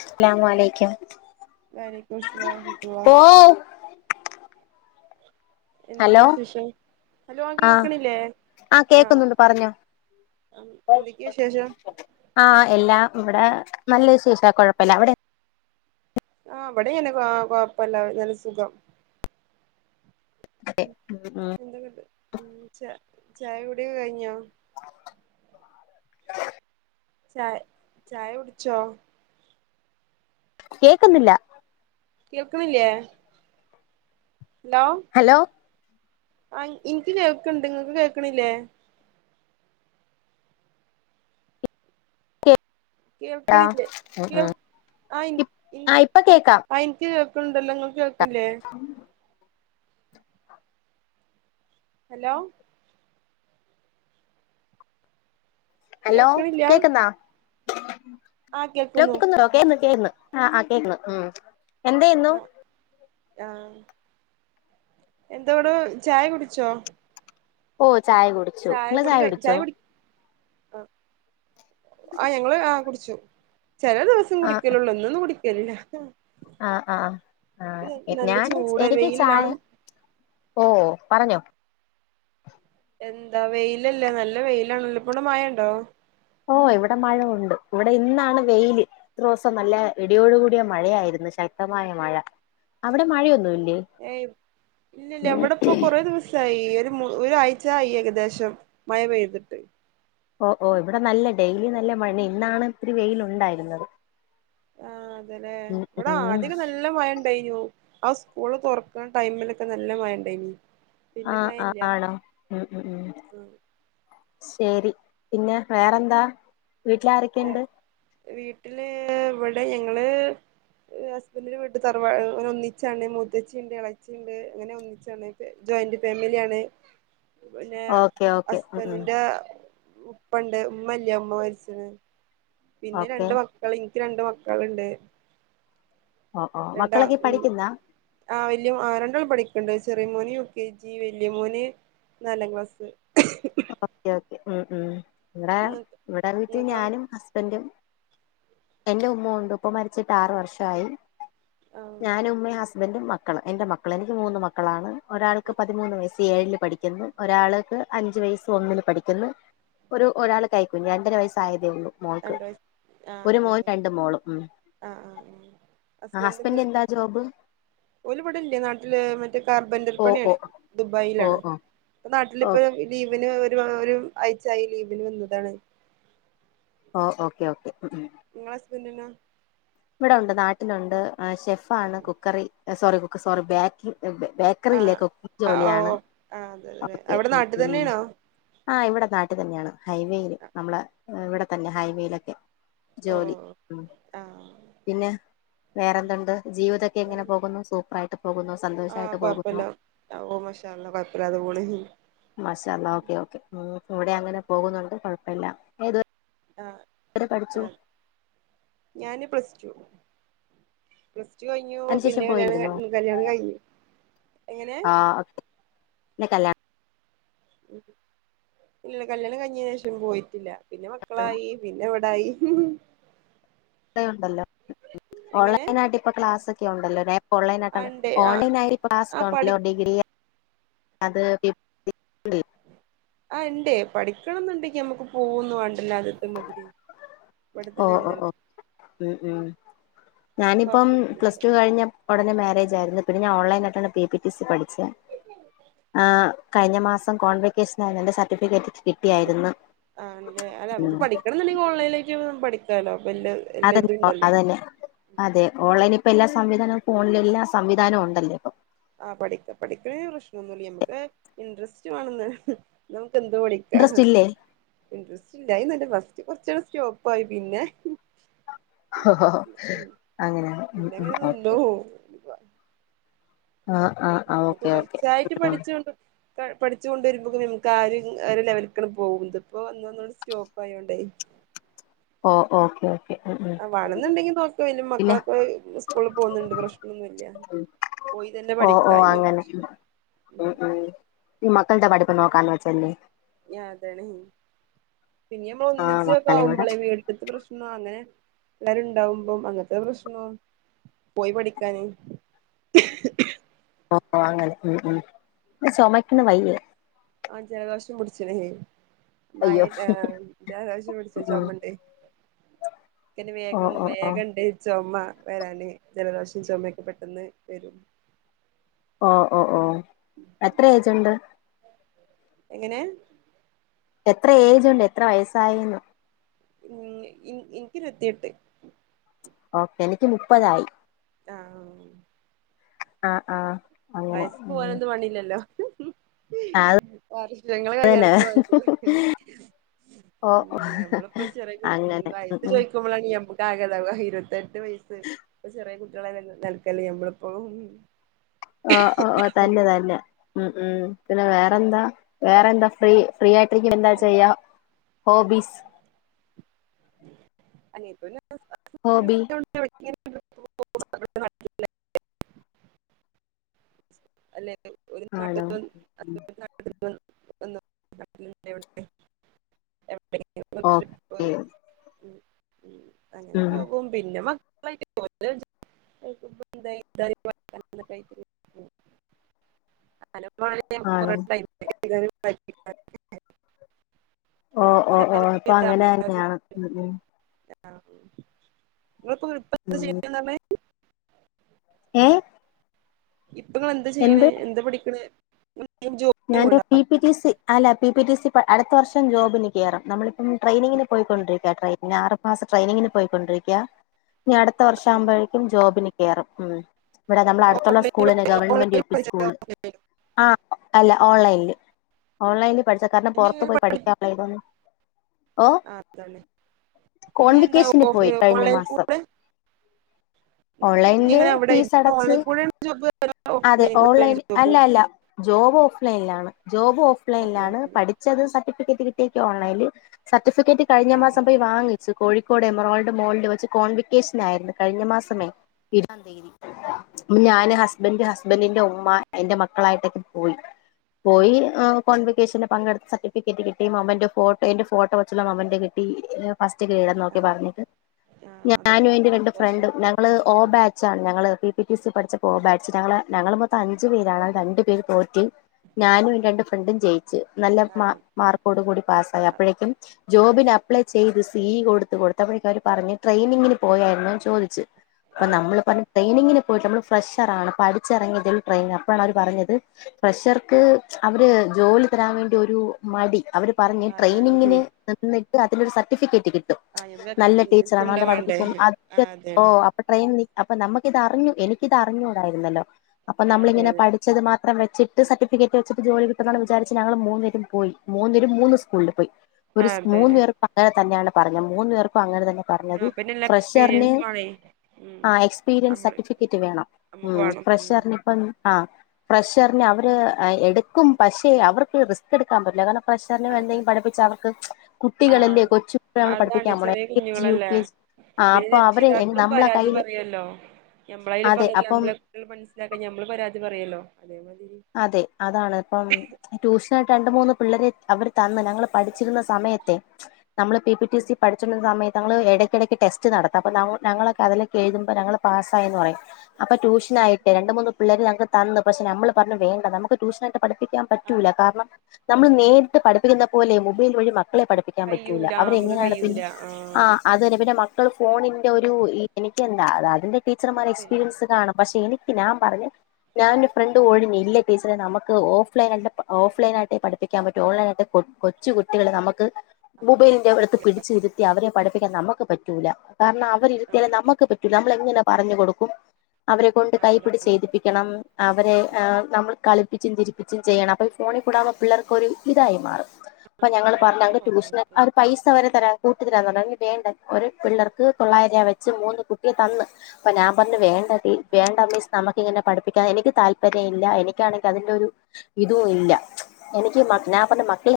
അസ്സലാമു അലൈകും വലയ്ക്കും മുസ്ലലാം വറഹ്മതുള്ള. എന്തൊക്കെ ഹലോ വിശേഷം ഹലോ ആഹ് കേൾക്കണില്ലേ ആ ആഹ് കേക്കുന്നുണ്ട് പറഞ്ഞോ എന്തൊക്കെ വിശേഷം. ആഹ് എല്ലാം ഇവിടെ നല്ല വിശേഷം കുഴപ്പല്ല അവിടെ? ആ ഇവിടെ തന്നെ ആഹ് കൊഴപ്പല്ല നല്ല സുഖം. ഉം എന്ത ഇങ്ങട്ട് ഉം ച്ച ചായ കൂടെ കഴിഞ്ഞോ? ചായ ചായ കുടിച്ചോ? കേക്കുന്നില്ല. കേൾക്ന്നില്ലേ ഹലോ ഹലോ ആ ഇനിക്ക് കേൾക്കണ്ട് നിങ്ങൾക്ക് കേൾക്കണില്ലേ? കേക്കാ കേൾക്കനില്ലേ ഉം കേൾ ഉം ആയി ആഹ് ഇപ്പൊ കേക്കാം ആയിൻ ഇക്ക് കേൾക്കുന്നുണ്ടല്ലോ നിങ്ങൾ കേൾക്കില്ലേ? ഹലോ ഹലോ കേൾക്കണില്ല കേക്കുന്നാ ആഹ് കേൾക്കുന്നു കേക്കുന്നോ കേന്ന് കേന്ന് ആ ആ കേക്ന്ന് ഉം എന്ത്യുന്നു? ആഹ് ആഹ് എന്തോട ചായ കുടിച്ചോ? ഓ ചായ കുടിച്ചു നിങ്ങെള് ചായ കുടിച്ചോ? ആ ആ ഞങ്ങള് ആ കുടിച്ചു ചില ദിവസം ആഹ് കുടിക്കലള്ളൂ ഇന്ന് ഒന്നും കുടി ക്കലില്ല. ആഹ് ആ ആ ഞാന് ചൂട് എനിക്ക് ചായ വെയിലെല്ലാണ് ഓ പറഞ്ഞോ എന്താ വെയിലല്ലേ നല്ല വെയിലാണ് ല്ലോ ഇവിടെ മഴ ഉണ്ടോ? ഓ ഇവിടെ മഴുണ്ട് ഇവിടെ ഇന്നാണ് വെയില്. ഇത്ര ദിവസം നല്ല ഇടിയോടുകൂടിയ മഴയായിരുന്നു ശക്തമായ മഴ അവിടെ മഴയൊന്നുമില്ലേ? ഏയ് ഇല്ല ഇല്ല ഇവിടെ ഇപ്പ കുറെ ദിവസായി ഒരു ഒരാഴ്ചായി ഏകദേശം. മഴ പെയ്തിട്ട്. ഓ ഓ ഇവിടെ നല്ല ഡെയിലി നല്ല മഴ ഇന്നാണ് ഇത്തിരി വെയില് ഉണ്ടായിരുന്നത്. ആഹ് അതല്ലേ ഇവിടെ ഉം ആദ്യം ഒക്കെ നല്ല നല്ല മഴ ഇണ്ടനു ആ സ്കൂള് തുറക്കുന്ന ടൈമിലൊക്കെ നല്ല മഴ ഉണ്ടയ്നു. ആഹ് ആ ആണോ ഉം ഉം ഉം ശരി പിന്നെ വേറെന്താ? വീട്ടില ആരൊക്കെയുണ്ട്? വീട്ടില് ഇവിടെ ഞങ്ങള്. ഹസ്ബൻഡന്റെ വീട്ടിൽ തറവാന ഒന്നിച്ചാണ് മുതച്ചിയുണ്ട് ഇളച്ചിയുണ്ട് അങ്ങനെ [unintelligible] ജോയിന്റ് ഫാമിലിയ ആണ് പിന്നെ ഓക്കെ ഓക്കെ ഉം ഉം ഹസ്ബൻഡിന്റെ ഉപ്പ ഉണ്ട് ഉമ്മല്ല ഉമ്മ മരിച്ചിന്ന് പിന്നെ ഓക്കെ രണ്ട് മക്കൾ ഇനിക്ക് രണ്ട് മക്കൾണ്ട്. ഓ ഓ രണ്ടാ മക്കളൊക്കെ അ ഉം പഠിക്കുന്നാ ആ വല്യം ആ രണ്ടാളും പഠിക്കണ്ട് ചെറിയ മോന് യുക്കെ ജി വല്യമോനെ നാലാം ക്ലാസ്. ഓക്കെ ഓക്കേ ഉം ഉം ഇവിടെ ഇങ്ങക്ക് ഇവിടെ വീട്ടിൽ ഇങ്ങക്കോ ഞാനും ഹസ്ബൻറും എന്റെ ഉമ്മ ഉണ്ട്. ഉപ്പ മരിച്ചിട്ട് ആറ് വർഷമായി ആഹ് ഞാനും ഉമ്മയും ഹസ്ബൻറും മ മക്കള്, എന്റെ മക്കള് എനിക്ക് മൂന്ന് മക്കളാണ്. ഒരാൾക്ക് പതിമൂന്ന് വയസ്. ഏഴിൽ പഠിക്കുന്നു. ഒരാൾക്ക് അഞ്ചു വയസ്സ്. ഒന്നില് പഠിക്കന്ന്, ഒരു ഒരാള് കഴികു ഞ്ഞ, രണ്ടര വയസ്സായതേ ഉള്ളൂ മോൾക്ക്. രണ്ട് വയസ് ആഹ് ഒരു മോൻ അതെലെ രണ്ട് മോളും. ഉം. ആഹ് ആഹ് ആഹ് ഹസ്ബെന്റിന് എന്താ ജോബ്? ഓല്പട ഇല്യാ നാട്ടില്, മറ്റേ കാർബൻറൽ ഓ ഓ പണിയാണ് ഓ ദുബായിലാണ്. ഓ ഇപ്പ ഓ നാട്ടിലിപ്പൊ ലീവിന് ഒരു ഒരു ആഴ്ചയായി ലീവിന് വന്നതാണ്. ഓഹ് ഓക്കെ ഓക്കെ, ഉം ഉം. നിങ്ങളെ ഹസ്ബന്റ്ന? ഇവിടെ ഉണ്ട്. നാട്ടിലുണ്ട്. ഷെഫ് ആണ്. കുക്കറി... സോറി സോറി, ബേക്... ക്കറില്ലേ ആഹ് കുക്കിംഗ് ആഹ് ജോലിയാണ്. ഓ ആഹ് അതെ അതെ ഓകെ. അവിടെ ഉം നാട്ടിൽ ഉം... തന്നെയാണോ ആഹ് ഇവിടെ നാട്ടിൽ തന്നെയാണ്. ഹൈവേൽ നമ്മള ഇവിടെ തന്നെ ഹൈവേയിലൊക്കെ... ഓ ജോലി. ഉം. ആഹ് പിന്നെ? വേറെന്തുണ്ട്? ജീവിതൊക്കെ എങ്ങനെ പോകുന്നു? സൂപ്പർായിട്ട് പോകുന്നോ? സന്തോഷായിട്ട് പോകുന്നോ? ഓഹ് മശാഅള്ള! കുഴപ്പല്ലാതെ പോണ്. മാഷഅള്ളാ! ഓക്കേ ഓക്കേ, ഉം.. ഇവിടെ അങ്ങനെ പോകുന്നുണ്ട്, കുഴപ്പമില്ല. ഏത്? ആഹ് എത്രെ പഠിച്ചു? ആഹ് ഞാന് പ്ലസ് ടു. പ്ലസ്ടു കഴിഞ്ഞു പിന്നെ അതിനുശേഷം പോയിരുന്നോ കല്യാണം കല്യാണം കഴിഞ്ഞു. എങ്ങനെ? ആഹ് കെ. [unintelligible] ഇല്ല കല്യാണം കഴിഞ്ഞീന് ശേഷം പോയിട്ടില്ല. പിന്നെ മക്കളായി പിന്നെ ഇവ് തായി. ണ്ടല്ലോ, എങ്ങനെ ഓൺലൈൻ ആയിട്ട് ഇപ്പൊ ക്ലാസൊക്കെ ഉണ്ടല്ലോ? ആഹ് ഓൺലൈനായിട്ടാണ്. ഇണ്ട് ആഹ് ഓൺലൈൻ ആയി ആഹ് പഠി ക്ലാസ്ല്ലോ ഡിഗ്രി അത്... ആഹ് ഇണ്ട്. പഠിക്കണന്നുണ്ടങ്കി നമ്മുക്ക് പോകുന്നു വണ്ടല്ലോ, ആദ്യത്തെ മാതിരി. ഓ ഇവിടെത്തന്നെ ഓ ഓ, ഇണ്ടല്ലോ ഉം ഉം. ഞാനിപ്പം കൊഴപ്പൊന്നുല്ല പ്ലസ്ടു കഴിഞ്ഞ... ഉടനെ മേരേജ് ആരുന്നു. പിന്ന ഞ ഓൻലൈായിയിട്ടാണ് പി പി ടി സി പഠി ആഹ് കഴിഞ്ഞ മാസം കോൺവക്കേഷൻ എന്റെ സർട്ടിഫിക്കറ്റ്... കിട്ടിയായിരുന്നു ആഹ് ആണെലെ, മ്മക്ക് ഉം പഠിക്കണങ്കില് ഓൺലൈനായിട്ട് പഠിക്കാലോ? വല് അതന്നെ അതന്നെ. അതെ ഓൺലൈൻ ഇപ്പ എല്ലാ സംവിധാനവും ഫോണിലും എല്ലാ സംവിധാനവും ഉണ്ടല്ലോ ഇപ്പൊ. ആഹ് പഠിക്ക, പഠിക്കണന് പ്രശ്നമൊന്നുല്ല. നമക്ക് ഇൻറ്രസ്റ്റ് വേണെന്ന്. നമുക്ക് എന്ത്‌ പഠി ക്ക. ഇൻട്രസ്റ്റ് ഇല്ലേ ഇൻടറസ്റ്റ് ഇല്ലായിനല്ല ഫസ്റ്റ് കൊർച് സ്റ്റോപ്പ് ആയി. പിന്നെ... ഹോ ഹോ. ഉം അങ്ങനെ. ഉം പിന്നെ ഉം, അങ്ങനെ നിന്നു ഒക്കെ. ആഹ് ആഹ് ആഹ് ഓക്കെ ഓക്കെ തുടർച്ചയായിട്ട് പഠിച്ചൊണ്ട്. പഠിച്ച് കൊണ്ട വരുമ്പോക്കന് നമുക്ക് ആദ്യ ലെവലക്കാണ് പോക്കുന്നുണ്ട്. ഇപ്പോ ഒന്ന്ന്നു സ്റ്റോപ്പ് ആയോണ്ടേ? ഓഹ് ഓഹ് ക്കെ ആഹ് വണെന്നുണ്ടെങ്കി നോക്ക. അയിന് പിന്നെ മക്കളൊക്കെ സ്കൂളിൽ പോകുന്നുണ്ട് പ്രശ്നൊന്നുൽയ. പോയി തന്നെ ഓ ഓ പഠിക്കുകായിനി. അങ്ങനെ പ്രശന ഉം ഉം. ഈ മക്കളടെ പഠിപ്പ് നോക്കാൻ വച്ചല്ലേ? താണ്. പിന്ന നമ്മൾ ആഹ് ഒന്നിച്ചക്കെ മക്കളെ കൂടെ ആവുമ്പോളെ വീട്ട് ക് പ്രശ്ന ന്നാ അങ്ങനെ എല്ലരു ഉണ്ടാവുമ്പം അങ്ങനത്തെ പ്രശ്നോ പോയി പഠിക്കാന്. [inaudible] ഓഹ് ഒ അങ്ങനെ, ഉം ഉം. ചുമയ്ക്കണ് വയ്യേ? ആഹ് ജലദോഷം പുടിച്ണെ... മഴ അയ്യോ താ ജലദോഷം പിടിച്ച ഉം ചുമണ്ടേ? എെ ഓ വേഗം ഓ ഓ വേഗംണ്ട് ചുമ വരാന് ജലദോഷം ചുമയൊക്കെ പെട്ടെന്ന് വരും ഓഹ് ഓഹ് ഓഹ് എത്ര ഏജുണ്ട് എങ്ങനെ എത്ര ഏജ്ണ്ട് എത്ര വയസ്സായിന്നു ഉം ഇനിക്ക് ഇരുപത്തിയെട്ട് ഓക്കെ എനിക്ക് മുപ്പതായി ആഹ് [unintelligible] ആഹ് ആഹ് അങ്ങനെ വയസ്സ് ഉം പോവാനൊന്നും പണില്ലല്ലോ. അത് വർഷങ്ങള് കയ്യാനൊ തന്നെ ഓ ഉം ഞമ്മളിപ്പ ചെറ്യേ കു ഉം അങ്ങനെ വയസ്സ് ഉം ചോയ്ക്കുമ്പളാണ് ഞമ്മ ക്കാകണ്ടാവ ഇരുപത്തെട്ട് വയസ്സ് ഇപ്പ ചെറ്യേ കുട്ട്യെ [unintelligible] നൽക്കല്ലേ മ്മളിപ്പോ ആഹ് ആഹ് തന്നെ തന്നെ ഉം ഉം പിന്നെ വേറെന്താ വേറെന്താ ഫ്രീ ഫ്രീ യായി [unintelligible] എന്താ ചെയ്യ ഹോബീസ്. [unintelligible] ഹോബി അല്ലെ ഒരു ആണോ [unintelligible] ഓക്കെ [unintelligible] അങ്ങനെ ഉം പോകും. പിന്നെ മ ക്കളാട്ട് [unintelligible] [unintelligible] [unintelligible] [unintelligible] ഇൻക്ക് [unintelligible] [unintelligible] ഇങ്ങളിപ്പൊ ആണോ ഓ ഓ ഓ അപ്പൊ അങ്ങനെ തന്നെയാണ് ഉം ഉം [unintelligible] ഉം ചെയ്യണന്നർഞ്ഞേ ഏഹ് ഇപ്പങ്ങളെന്താ ചെയ്യ്ണേ എന്താ പഠിക്കണേ [unintelligible] ഞാന് പോണ്ട പി പി ടി സി അല്ല പി പി ടി സി പ അട്ത്ത വർഷം ജോബിന് കേറും നമ്മളി ഉം ട്രെയിനിങ്ങിന് പോയിക്കൊണ്ടിരിക്ക ട്രെയിനാറ് മാസ ട്രെയിങ്ങിന് പോയിക്കൊണ്ടിരിക്കാ. ഇനി അട്ത്ത വർഷമാകുമ്പഴേക്കും ജോബിന് കേറും ഉം ഇവടെ നമ്മളെ അട്ത്തുള്ള ഓഫ്ലൈൻ സ്കൂളിലെന്നെ ഗവൺമെന്റ് യു ഓൺലൈൻ പി പഠിച്ചത് സ്കൂള്. ഓഫ്ലൈൻ ആഹ് അല്ല ഓൺലൈൻല് ഓൺലൈൻല് പഠിച്ച കാരണം ഇനി പൊറത്ത് ഇങ്ങനെ പോയി പഠി- പഠിക്കാ [unintelligible] ഓഹ് ആ, അതാണ് ഇനി എന്താ കോൺവിക്കേഷന് പോയി കഴിഞ്ഞ ഓൺലൈൻ മാസം. കൂടെ ഇനി ഓൺലൈൻല് ഇങ്ങനെ അവിടെ ഫീസടച്ച് ഓൺലൈൻ കൂടെ ജോബ് അതെ ഓഫ്ലൈൻ കൂടെ ഓൺലൈന് ജോബ് അല്ല അല്ല ജോബ് ഓഫ്‌ലൈൻലാണ് ജോബ് ഓഫ് ഓഫ്ലൈൻ ലൈൻലാണ് പഠി ച്ചത് സർട്ടിഫിക്കറ്റ് കിട്ട്യെയ് ക്കൊൺലൈൻല് സർട്ടിഫിക്കറ്റ് കഴിഞ്ഞ ആ മാസം പോയി വാങ്ങി. ച്ച്. കോഴിക്കോട് എമെറോൾഡ് മോളില് വെച്ച് കോൺവിക്കേഷനായിര്ന്നു കഴിഞ്ഞ മാസ് [unintelligible] ആ ഞാന് ഹസ് ബൻഡ് ഹസ്ബൻഡിന്റെ ഉമ്മ എന്റെ മക്കളായിട്ടൊക്കെ പോയി ആ പോയി എഹ് കോൺവിക്കേഷന് പങ്കെട്ത്ത് സർട്ടിഫിക്കറ്റ് കിട്ടി മോമ്മൻൻ്റൊ ഫോട്ടോ എന്റെ ഫോട്ടോ വെച്ചുള്ള മൊമ്മൻൻ്റൊ കിട്ടി ഫസ്റ്റ് ആ ഗ്രേഡൊന്നൊക്കെ പർഞ്ഞിട്ട് ആ അതൊക്കെ ഞാനും എന്റെ രണ്ട് സന്തോഷം ഫ്രണ്ടും ഞ ങ്ങള് ഓ ഉം. ബാച്ചാണ് ഞങ്ങള് പി പി ടി സി പഠിച്ചപ്പോ ഓ ബാച്ച് ഞങ്ങള് ഞങ്ങള് മൊത്തം അഞ്ച് പേരാണ്ത് അയ് രണ്ട് പേര് തോറ്റ്. ഞാനും എൻ്റെ രണ്ട് ഫ്രണ്ടും ജയിച്ച് നല്ല ആ മാ മാർക്കോട് കൂടി പാസ്സായി ആ അപ്പഴേക്കും ജോബിന് അപ്ലൈ ചെയ്ത് സി ഇ കൊട്ത്ത് കൊട്ത്തപ്പഴേക്ക് അവര് പറഞ്ഞ് ട്രെയിനിങ്ങിന് പോയായ്ര്ന്നോന്ന് ചോദിച്ച് അപ്പൊ അതെ നമ്മള് പർഞ്ഞ് ട്രെയിനിങ്ങിന് പോയിട്ടില്ല അമ്മള് ഫ്രഷറാണ് പഠിച്ചെറെങ്ങ്യെതിൽ ട്രെയ്നർ അപ്പാണ വര് പറഞ്ഞത് പ്രഷർക്ക് അവര് ജോലി തരാൻ വേണ്ടി ഒരു മടി അവര് പറഞ്ഞ് അതാണ് ട്രെയിനിങ്ങിന് നിന്നിട്ട് അതിനൊരു സർട്ടിഫിക്കറ്റ് കി ട്ടും ആഹ് ഞമ്മക്ക് നല്ല എക്സ്പീരിയൻസ് ടീച്ചറാണ് ഇണ്ട നല്ല വേണ്ടേ പഠിപ്പിക്കും ആഹ് അതാണ് [unintelligible] ട്രെയിനില് അപ്പൊ നമക്കിത് അറിഞ്ഞ് എനിക്കിതറിഞ്ഞൂടായിരുന്നല്ലോ അപ്പൊ അതെ നമ്മളിങ്ങനെ അതെ പഠി ച്ചത് മാത്രം വെച്ചിട്ട് സർട്ടിഫിക്കറ്റ് വെച്ച്ട്ട് ജോലി കിട്ടുന്നണ് വിചാരിച്ച് ഞങ്ങള് മൂന്നേരും പോയി മൂന്നേരും മൂന്ന് സ്കൂൾല് പോയി ഒര് സ് അതെ മൂന്ന് അതെ പേർക്കും അങ്ങനെ തന്നെണ് പറഞ്ഞേ മൂന്നു പേർക്കും അങ്ങനെ തന്നെ പറഞ്ഞത് ആഹ് പിന്നെല്ല ഫ്രഷർന് എക്സ്പീരിയൻസ് വേണേ ഉം ആഹ് എക്സ്പീരിയൻസ് നമ്മള് സർട്ടിഫിക്കറ്റ് വേണം നമ്മുക്ക് ഉം വേണം ഉം ഫ്രഷറിനിപ്പം ആഹ് ഫ്രഷർനെ അവര് എഹ് എട്ക്കും പക്ഷേ അവർക്ക് റിസ്ക്കെട്ക്കാൻ പറ്റില്ല കാരണം ഫ്രഷറിന് അതെ എന്തെങ്കി പഠിപ്പിച്ച അവർക്ക് കുട്ടികളല്ലേ ആഹ് കൊച്ചു കുട്ടികളല്ലേ അമ്മള് അതാണ് പഠിപ്പിക്കാൻ പോണേ എൽ ചെറിയ കെ ജി, യു കുഞ്ഞുങ്ങളല്ലേ കെ ജി ആഹ് അപ്പൊ അവര് എൻ നമ്മളെ കാ പറയുവല്ലോ ഞമ്മളയാലും ഇപ്പം [unintelligible] അപ്പം ഞമ്മള് ട്ടികൾ മനസ്സിലാക്കാ ഞമ്മള് പരാതി പറയല്ലോ, അതേമാതിരി അതെ അതാണ് അപ്പം ട്യൂഷനായിട്ട് രണ്ടു മൂന്ന് പിള്ളേരെ അവര് തന്ന് ഞങ്ങള് പഠിച്ചിരുന്ന സമയത്തെ നമ്മള് പി പി ടി സി പഠിച്ചോണ്ടിരുന്ന സമയത്ത് നങ്ങള് എടക്കിടക്ക് ടെസ്റ്റ് നടത്തും അപ്പം നങ്ങ ആഹ് ഞങ്ങളക്കെ അതിലൊക്കെ എഴുതുമ്പോ ഞങ്ങള് പാസ്സായിന്ന് പറയും. അപ്പൊ ട്യൂഷനായിട്ടെ രണ്ടുമൂന്ന് പിള്ളേര് ഞങ്ങക്ക് തന്ന്. പക്ഷെ ഞമ്മള് പർഞ്ഞു. വേണ്ട നമുക്ക് ട്യൂഷനായിട്ട് പഠിപ്പിക്കാൻ ആഹ് പറ്റൂല്ല. കാരണം നമ്മള് നേരിട്ട് പഠിപ്പിക്കുന്ന പോലെ മൊബൈൽ വഴി മ- ക്കളെ പഠിപ്പിക്കാൻ പറ്റൂല. കയ്യൂല നമ്മക്ക് അവരെങ്ങനെയാണ് പിന്നെ കയ്യൂല ആഹ് ആ- അത് തന്നെ പിന്നെ മക്കള് ഫോണിൻ്റെ ഒരു, എനിക്കെന്താ അതിൻ്റെ ടീച്ചർമാർ അത് ശരിയാണ് എക്സ്പീരിയൻസ് കാണും പക്ഷെ എനി- ക്ക്‌ ഞാൻ പറഞ്ഞു, ഞാനൊരു ഫ്രൈ [unintelligible] ഇല്ല ടീച്ചറെ നമുക്ക് ഓഫ്‌ലൈൻ ആയിട്ടെ ഓഫ്‌ലൈൻ ആയിട്ടെ പഠിപ്പിക്കാൻ പറ്റൂ ഓൺലൈൻ ആയിട്ട് പൊട്ട് കൊച്ചു കുട്ടികള് നമുക്ക് മൊബൈലിന്റെ അടുത്ത് പിടിച്ച് ഇരുത്തി അവരെ പഠിപ്പിക്കാൻ നമുക്ക് പറ്റൂല കാരണം അവരിരുത്തിയാലും നമ്മക്ക് പറ്റൂല, നമ്മളെങ്ങനെ പറഞ്ഞു കൊടുക്കും അവരെക്കൊണ്ട് അതാണ് കൈപിടിച്ചെഴുതിപ്പിക്കണം, അവരെ ന നമ്മള് കളിപ്പിച്ചും ചിരിപ്പിച്ചും ചെയ്യണം അപ്പൊ ഈ ഫോണി കൂടാവുമ്പോ പിള്ളർക്കൊരു ഇതായി മാറും അപ്പൊ ഞങ്ങള് ആ പറഞ്ഞ [unintelligible] ട്യൂഷന് പിന്നെ അവരു പൈസ വരെ തരാ കൂട്ടിതരാന്നുപറഞ്ഞ് [unintelligible] വേണ്ട ഒരു പിള്ളേർക്ക് തൊള്ളായിരം രൂപ വെച്ച് മൂന്ന് കുട്ടിയെ തന്ന് അപ്പൊ ഞാൻ പറഞ്ഞു വേണ്ട ടീ വേണ്ട മിസ്സ് നമക്കിങ്ങനെ പഠിപ്പിക്കാ എനിക്ക് താല് ല്പര്യവില്ല എനിക്കാണെങ്കി അതിന്റെ ഒരു ഇതുവില്ല എനിക്ക് മക്ക് ഞാൻ പറഞ്ഞ് മക്കള